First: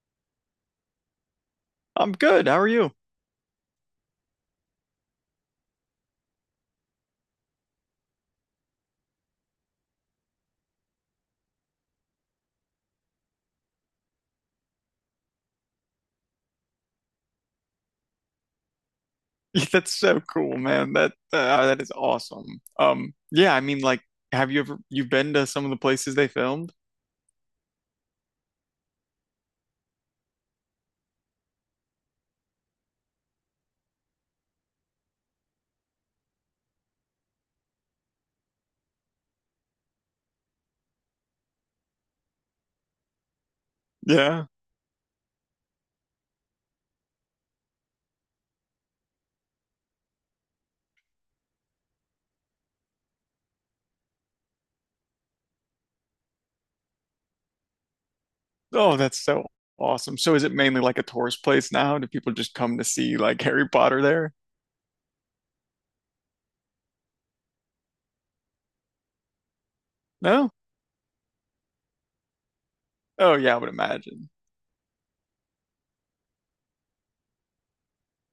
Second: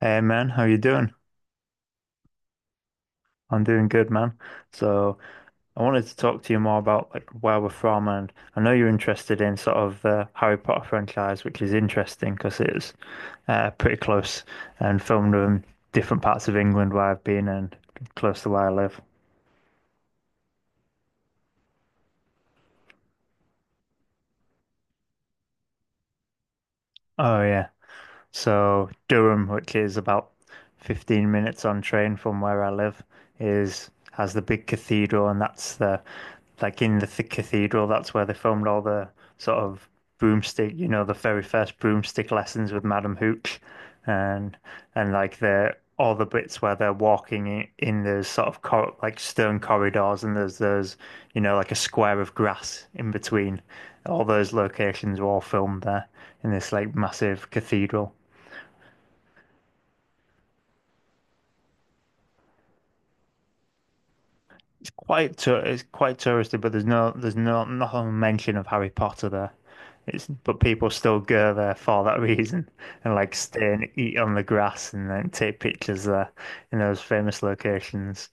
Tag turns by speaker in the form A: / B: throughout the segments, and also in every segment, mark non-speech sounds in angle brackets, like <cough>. A: Hey man, how you doing?
B: I'm good. How are you?
A: I'm doing good, man. So I wanted to talk to you more about like where we're from, and I know you're interested in sort of the Harry Potter franchise, which is interesting because it's pretty close and filmed in different parts of England where I've been and close to where I live.
B: <laughs> That's so cool, man. That is awesome. Yeah, I mean, like, have you ever you've been to some of the places they filmed?
A: Oh yeah. So Durham, which is about 15 minutes on train from where I live, is has the big cathedral, and that's the like in the th cathedral, that's where they filmed all the sort of broomstick, you know, the very first broomstick lessons with Madam Hooch,
B: Yeah.
A: and like the all the bits where they're walking in those sort of cor like stone corridors, and there's, you know, like a square of grass in between. All those locations were all filmed there in this like massive cathedral.
B: Oh, that's so awesome. So is it mainly like a tourist place now? Do people just come to see like <laughs> Harry Potter there?
A: It's quite touristy, but there's no nothing mention of Harry Potter there. It's
B: No?
A: but people still go there for that reason <laughs> and
B: Oh
A: like
B: yeah, I would
A: stay and eat
B: imagine.
A: on the grass and then take pictures there in those famous locations.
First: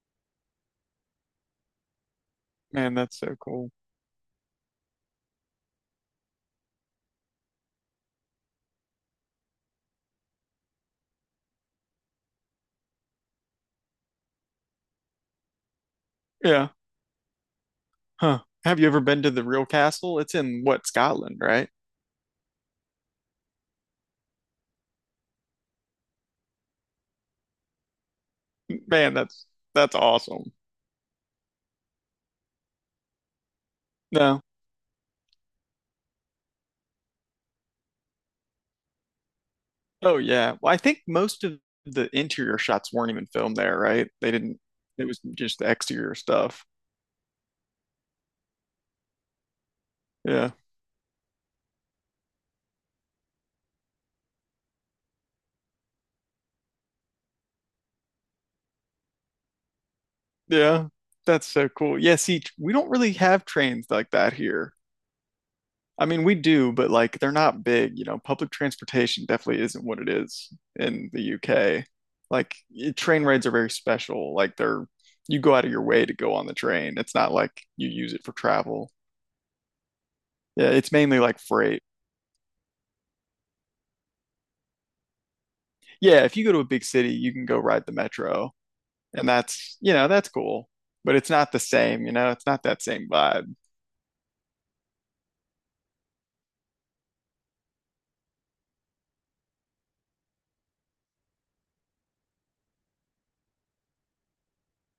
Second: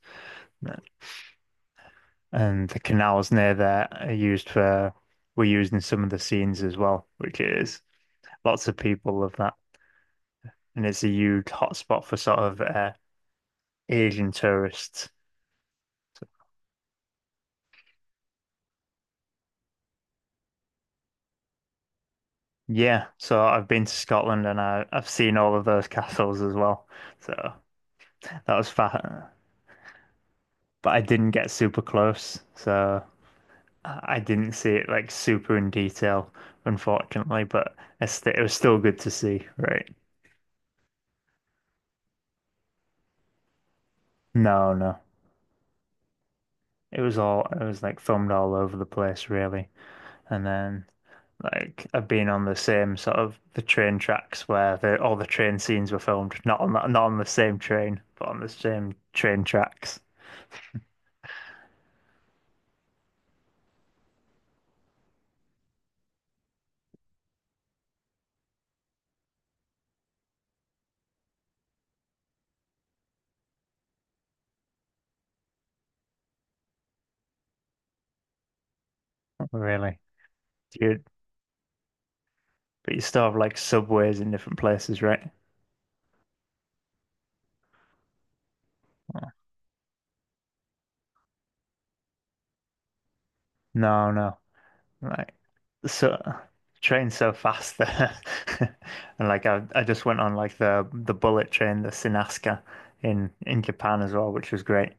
A: And the
B: Man, that's
A: canals
B: so
A: near
B: cool.
A: there are used for were used in some of the scenes as well, which is lots of people love that. And it's a huge hotspot for sort of Asian tourists. So
B: Yeah. Huh. Have you ever been to the real castle? It's in what, Scotland, right?
A: yeah, so I've been to Scotland and I've seen all of those castles as well. So that was
B: Man,
A: fun.
B: that's awesome.
A: But I didn't get super close, so I
B: No.
A: didn't see it like super in detail, unfortunately. But I st it was still good to see, right?
B: Oh yeah. Well, I think most of the interior shots weren't even filmed there, right? They didn't.
A: No, no.
B: It was just the exterior stuff.
A: It was all, it was like filmed all over the place, really. And
B: Yeah.
A: then like I've been on the same sort of the train tracks where all the train scenes were filmed, not on that, not on the same train, but on the same train tracks,
B: Yeah. That's so cool. Yeah, see, we don't really have trains like that here. I mean, we do, but like they're not big, you know. Public transportation definitely isn't what it is in the UK. Like train rides are very special. Like they're you go out of your way to go on the train. It's not like you use it for travel.
A: really.
B: Yeah,
A: Do
B: it's
A: you,
B: mainly like freight.
A: But you still have like subways in different places, right?
B: Yeah, if you go to a big city, you can go ride the metro. And that's, you know, that's cool, but it's not the same, you know, it's not that same vibe.
A: No, no. Like so train's so fast there. <laughs> And like I just went on like the bullet train, the Shinkansen in Japan as well, which was great.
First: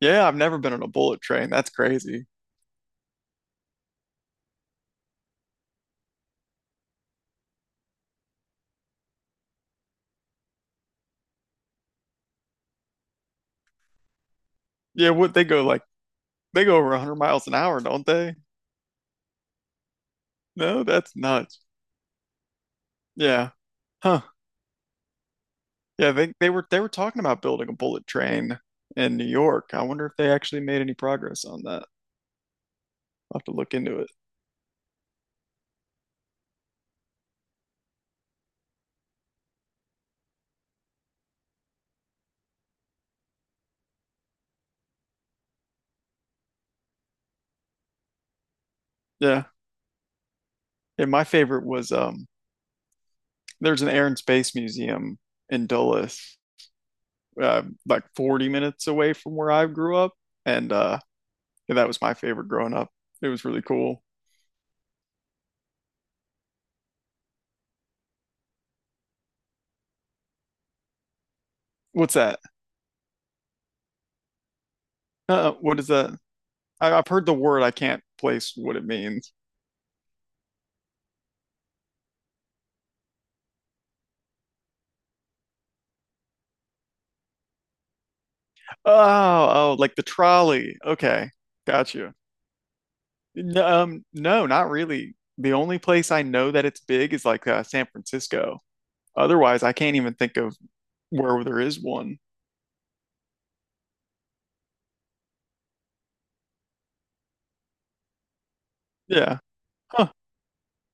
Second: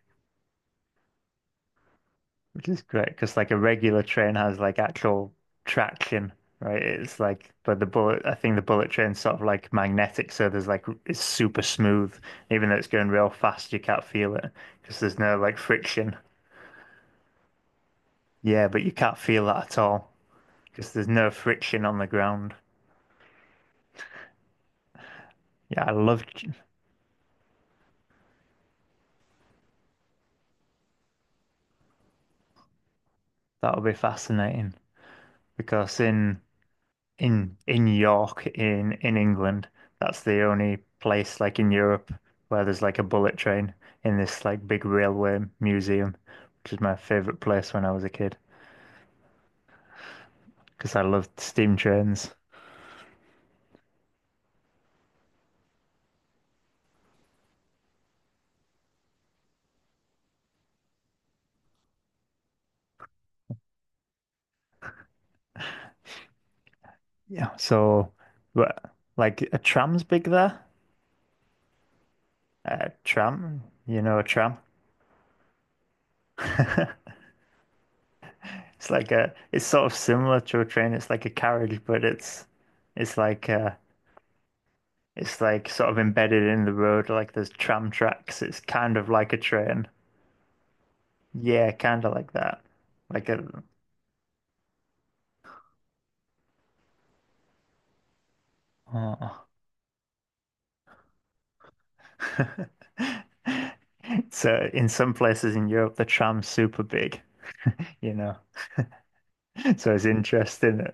B: Yeah, I've never been on a bullet train. That's crazy.
A: Which is great because like a regular train has like actual traction, right? It's like but the bullet I think the bullet train's sort of like magnetic, so there's like it's super smooth. Even though it's going real fast, you can't feel it because
B: Yeah,
A: there's
B: what
A: no
B: they
A: like
B: go like,
A: friction.
B: they go over 100 miles an hour, don't they?
A: Yeah, but you can't feel that at all,
B: No,
A: because there's
B: that's
A: no
B: nuts.
A: friction on the ground.
B: Yeah. Huh.
A: Yeah, I
B: Yeah,
A: love
B: they were talking about building a bullet train in New York. I wonder if they actually made any progress on that. I'll have to look
A: that'll be
B: into it.
A: fascinating because in York in England, that's the only place like in Europe where there's like a bullet train in this like big railway museum, which is my favorite place when I was a kid
B: Yeah.
A: because I
B: Yeah, my
A: loved
B: favorite
A: steam
B: was
A: trains.
B: there's an Air and Space Museum in Dulles, like 40 minutes away from where I grew up. And Yeah, that was my favorite growing up. It was really cool.
A: Yeah, so but like a tram's big there.
B: What's that?
A: A tram, you know, a tram.
B: What is that?
A: <laughs>
B: I've heard the word. I can't place what it
A: It's like
B: means.
A: it's sort of similar to a train. It's like a carriage, but it's like uh, it's like sort of embedded in the road. Like there's tram tracks. It's
B: Oh,
A: kind of like a
B: oh,
A: train.
B: like the trolley. Okay,
A: Yeah,
B: got
A: kind of
B: you.
A: like that. Like a,
B: No, not really. The only place I know that it's big is like San Francisco.
A: oh.
B: Otherwise, I can't even think of where there is one.
A: <laughs> So in some places in Europe, the tram's super big, you know.
B: Yeah.
A: So it's
B: Huh.
A: interesting.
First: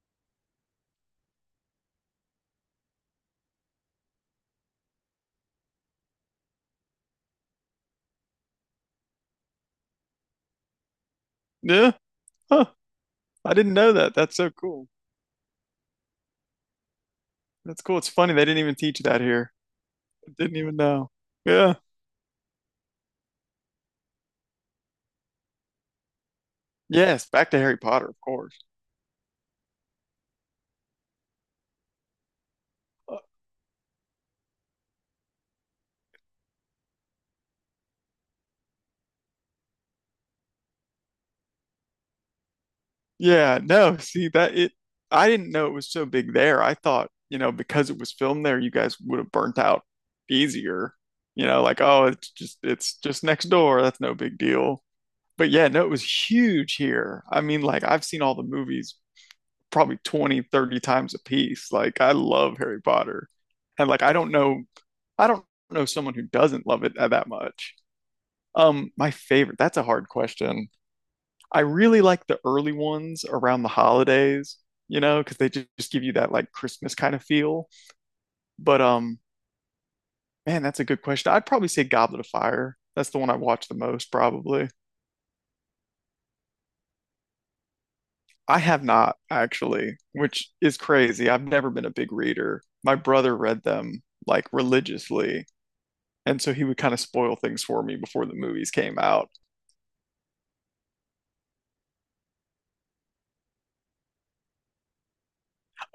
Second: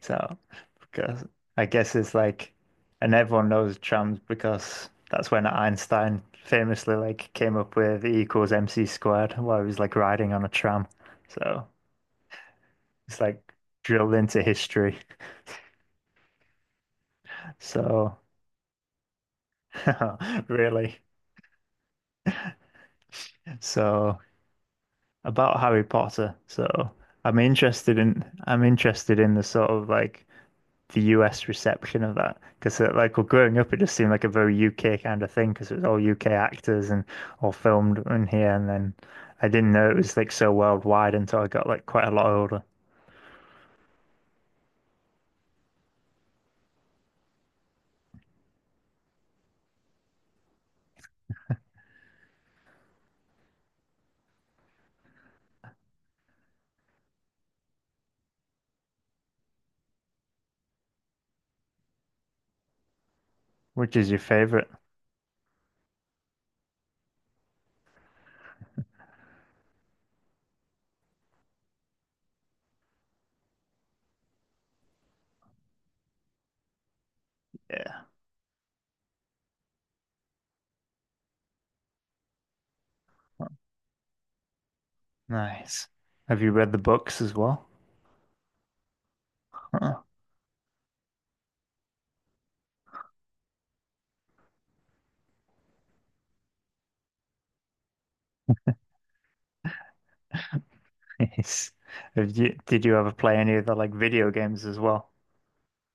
A: So, because I guess it's like, and everyone knows trams because that's when Einstein famously like came up with E equals MC squared while he was like riding on a tram. So
B: Yeah. Huh.
A: it's like
B: I didn't know that.
A: drilled
B: That's
A: into
B: so cool.
A: history.
B: That's cool. It's
A: So
B: funny they didn't even teach that here. I
A: <laughs>
B: didn't even
A: really.
B: know. Yeah.
A: So about Harry Potter. So
B: Yes. Back to Harry Potter, of course.
A: I'm interested in the sort of like the US reception of that because like well, growing up it just seemed like a very UK kind of thing because it was all UK actors and all filmed in here and then I didn't know it was like so worldwide until I got like quite a lot older.
B: Yeah, no, see that it I didn't know it was so big there. I thought, you know, because it was filmed there, you guys would have burnt out easier. You know, like, oh, it's just next door. That's no big deal. But yeah, no, it was huge here. I mean, like I've seen all the movies probably 20, 30 times a piece. Like I love Harry Potter. And
A: Which
B: like
A: is
B: I
A: your
B: don't know
A: favorite?
B: I don't know someone who doesn't love it that much. My favorite, that's a hard question. I really like the early ones around the holidays, you know, because they just give you that like Christmas kind of feel.
A: Yeah,
B: But man, that's a good question. I'd probably say Goblet of Fire. That's the one I watch the most, probably.
A: nice. Have you read the books as well?
B: I have not actually,
A: Oh,
B: which is crazy. I've never been a big reader. My brother read them like religiously, and so he would kind of spoil things for me before the movies came out.
A: <laughs> nice. Did you ever play any of the like video games as well?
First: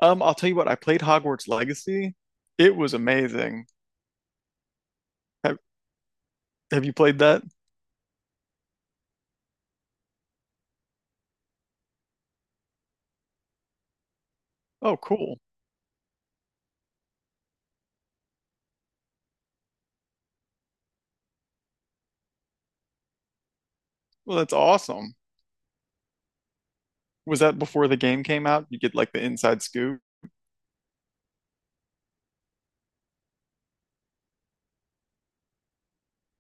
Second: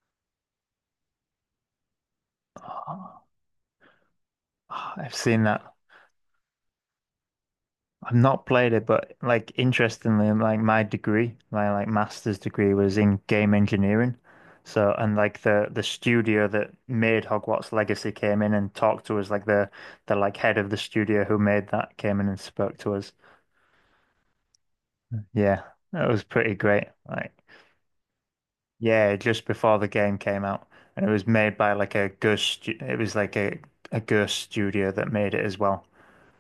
B: I'll tell you what, I played Hogwarts Legacy. It was
A: Oh,
B: amazing.
A: I've seen
B: Have
A: that.
B: have you played that?
A: I've not played it, but like interestingly, like my degree, my like master's degree was in game engineering. So
B: Oh,
A: and
B: cool.
A: like the studio that made Hogwarts Legacy came in and talked to us, like the like head of the studio who made that came in and spoke to us.
B: Well, that's awesome.
A: Yeah, that was pretty great. Like
B: Was that before the game came out? You get like
A: yeah,
B: the
A: just
B: inside
A: before the
B: scoop.
A: game came out, and it was made by like a It was like a ghost studio that made it as well.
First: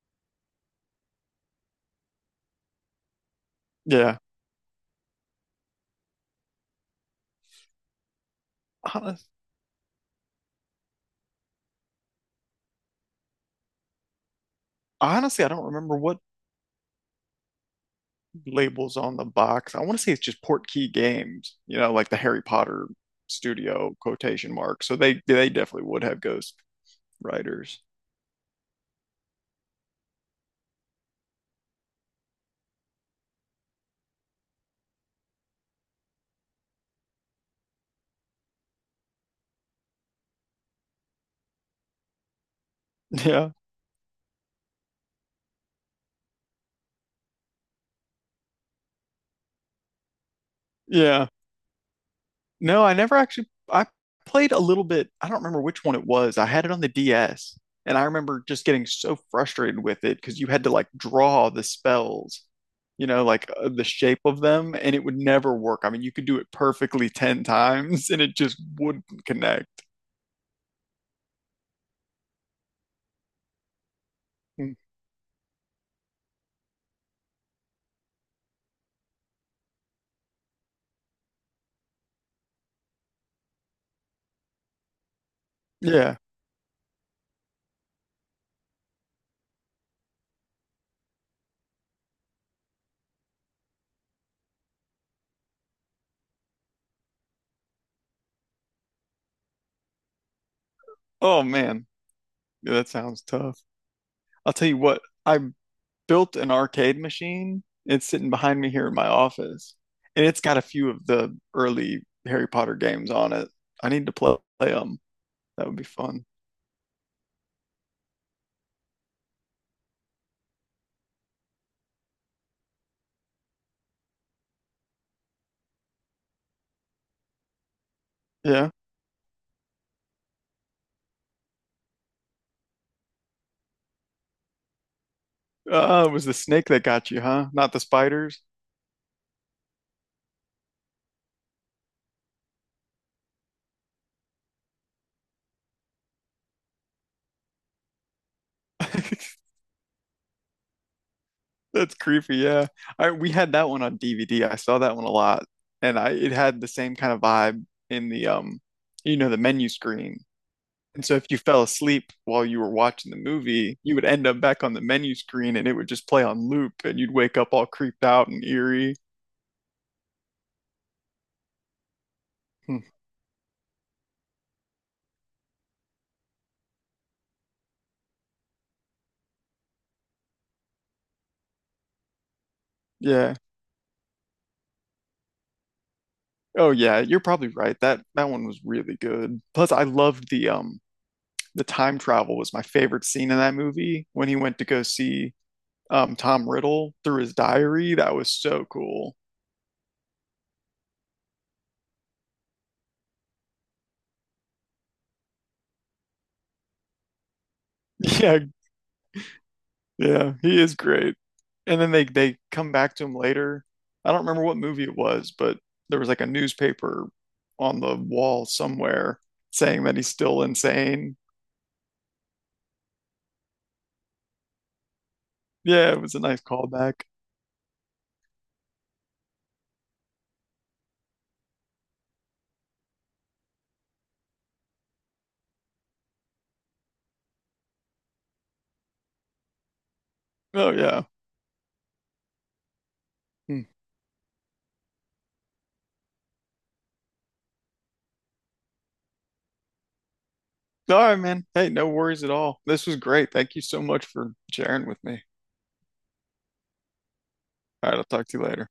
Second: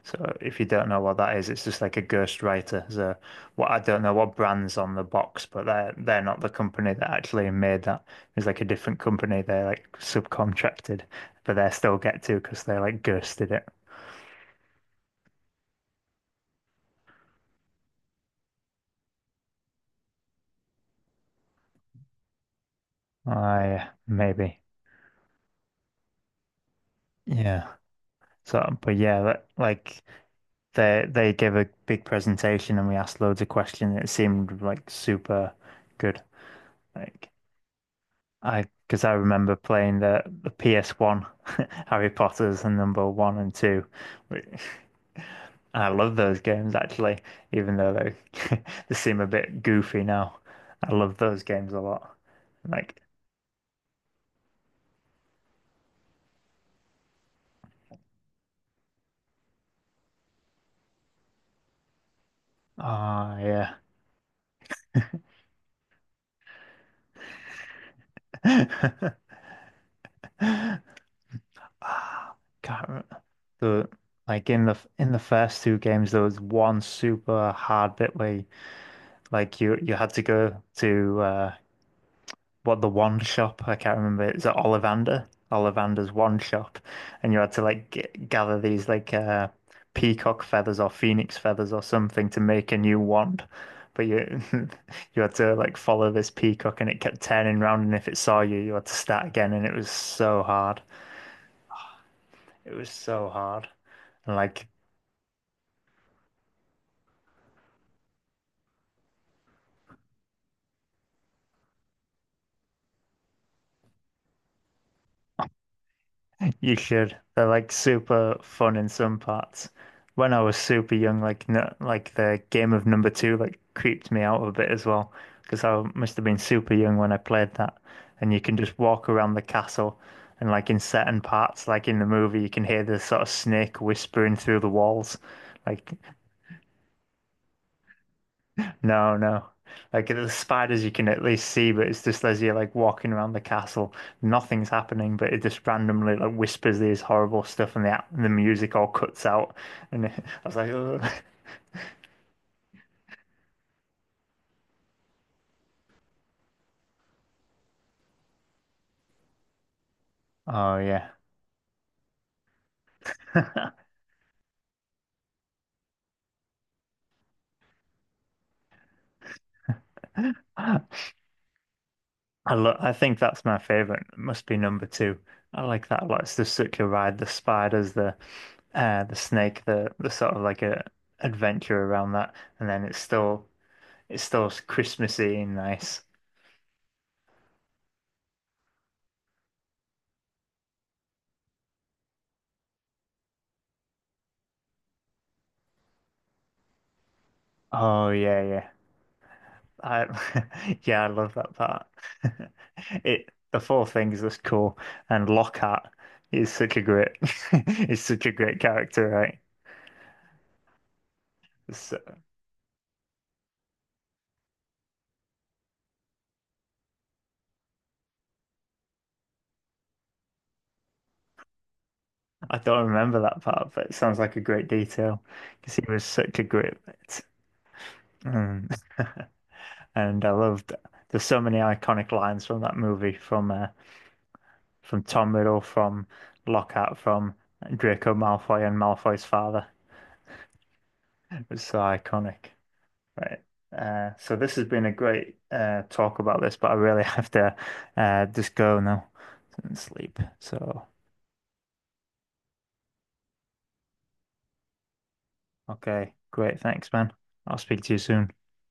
A: So if you don't know what that is, it's just like a ghost writer. So what I don't know
B: Yeah.
A: what brand's on the box, but they're not the company that actually made that. It's like a different
B: Hon-
A: company. They're like subcontracted, but they still get to because they like ghosted it.
B: Honestly, I don't remember what labels on the box. I want to say it's just Portkey Games, you know, like the Harry Potter
A: I
B: studio quotation
A: maybe.
B: mark. So they definitely would have ghost
A: Yeah.
B: writers.
A: So but yeah, that, like they gave a big presentation and we asked loads of questions. It seemed like super good. Like I because I remember playing the PS1 <laughs> Harry Potter's and number
B: <laughs>
A: one and
B: Yeah.
A: two, which I love those games actually, even though they <laughs> they seem a bit goofy now. I love
B: Yeah.
A: those games a lot.
B: No, I
A: Like,
B: never actually I played a little bit. I don't remember which one it was. I had it on the DS and I remember just getting so frustrated with it because you had to like draw the spells, you know,
A: ah,
B: like
A: yeah.
B: the shape of them and it would never work. I mean, you could do it perfectly 10 <laughs> times and it just wouldn't
A: <laughs>
B: connect.
A: Ah, can't remember. The like
B: Mm.
A: in the first two games, there was one super hard bit where like you had to go to what the one shop I can't remember it's at Ollivander Ollivander's
B: Yeah.
A: one shop and you had to like g gather these like peacock feathers or phoenix feathers or something to make a new wand but you <laughs> you had to like follow this peacock and it kept turning round and if it saw you you had to start again and it was so hard,
B: Oh man.
A: it
B: Yeah, that
A: was
B: sounds
A: so
B: tough.
A: hard and
B: I'll
A: like
B: tell you what. I built an arcade machine. It's sitting behind me here in my office, and it's got a few of the early Harry Potter games on it. I need to play them. That would be fun.
A: you should. They're like super fun in some parts. When I was super young, like no, like the game of number two like creeped me out a bit as well because I must have been super young when I played that. And you can
B: Yeah.
A: just walk around the castle, and like in certain parts, like in the movie, you can hear the sort of snake whispering through the walls. Like
B: It was the snake that got you, huh? Not the spiders.
A: no, no. Like the spiders you can at least see, but it's just as you're like walking around the castle, nothing's happening, but it just randomly like whispers these horrible stuff and the music all cuts
B: <laughs>
A: out. And <laughs> I was like, "Ugh."
B: That's creepy. Yeah. We had that one on DVD. I saw that one a lot, and I it had the same kind of vibe in the you know, the menu screen.
A: Oh
B: And
A: yeah.
B: so if you fell asleep while you were watching the movie, you would end up back on the menu screen and it would just play on loop and you'd wake up all creeped out and eerie.
A: <laughs>
B: Hmm.
A: I think that's my favorite. It must be number two. I like that a lot. It's just such a ride. The spiders, the snake, the sort of like a adventure around that, and then
B: Yeah.
A: it's still Christmassy and nice.
B: Oh yeah, you're probably right. That one was really good. Plus I loved the time travel was my favorite scene in that movie when he went to go see Tom Riddle through his diary.
A: Oh
B: That was
A: yeah,
B: so
A: yeah.
B: cool.
A: I <laughs> yeah, I love that part. <laughs> It the four things that's cool, and Lockhart is such a great <laughs> is
B: <laughs>
A: such a
B: Yeah,
A: great character, right?
B: Yeah, he is great. And then
A: So
B: they come back to him later. I don't remember what movie it was, but there was like a newspaper on the wall somewhere saying that he's still insane.
A: I don't remember that part, but it sounds like a great detail because he
B: Yeah, it
A: was
B: was a
A: such
B: nice
A: a great
B: callback.
A: bit. Mm. <laughs> And I loved there's so many iconic lines from that movie from Tom Riddle, from Lockhart, from Draco Malfoy and Malfoy's father.
B: Oh yeah.
A: It was so iconic. Right.
B: Hmm.
A: So this has been a great talk about this, but I really <laughs> have to just go now and sleep. So,
B: All right, man. Hey, no worries at all. This was great. Thank you so much for sharing with me.
A: okay, great. Thanks, man. I'll speak
B: All
A: to you
B: right, I'll talk
A: soon.
B: to you later.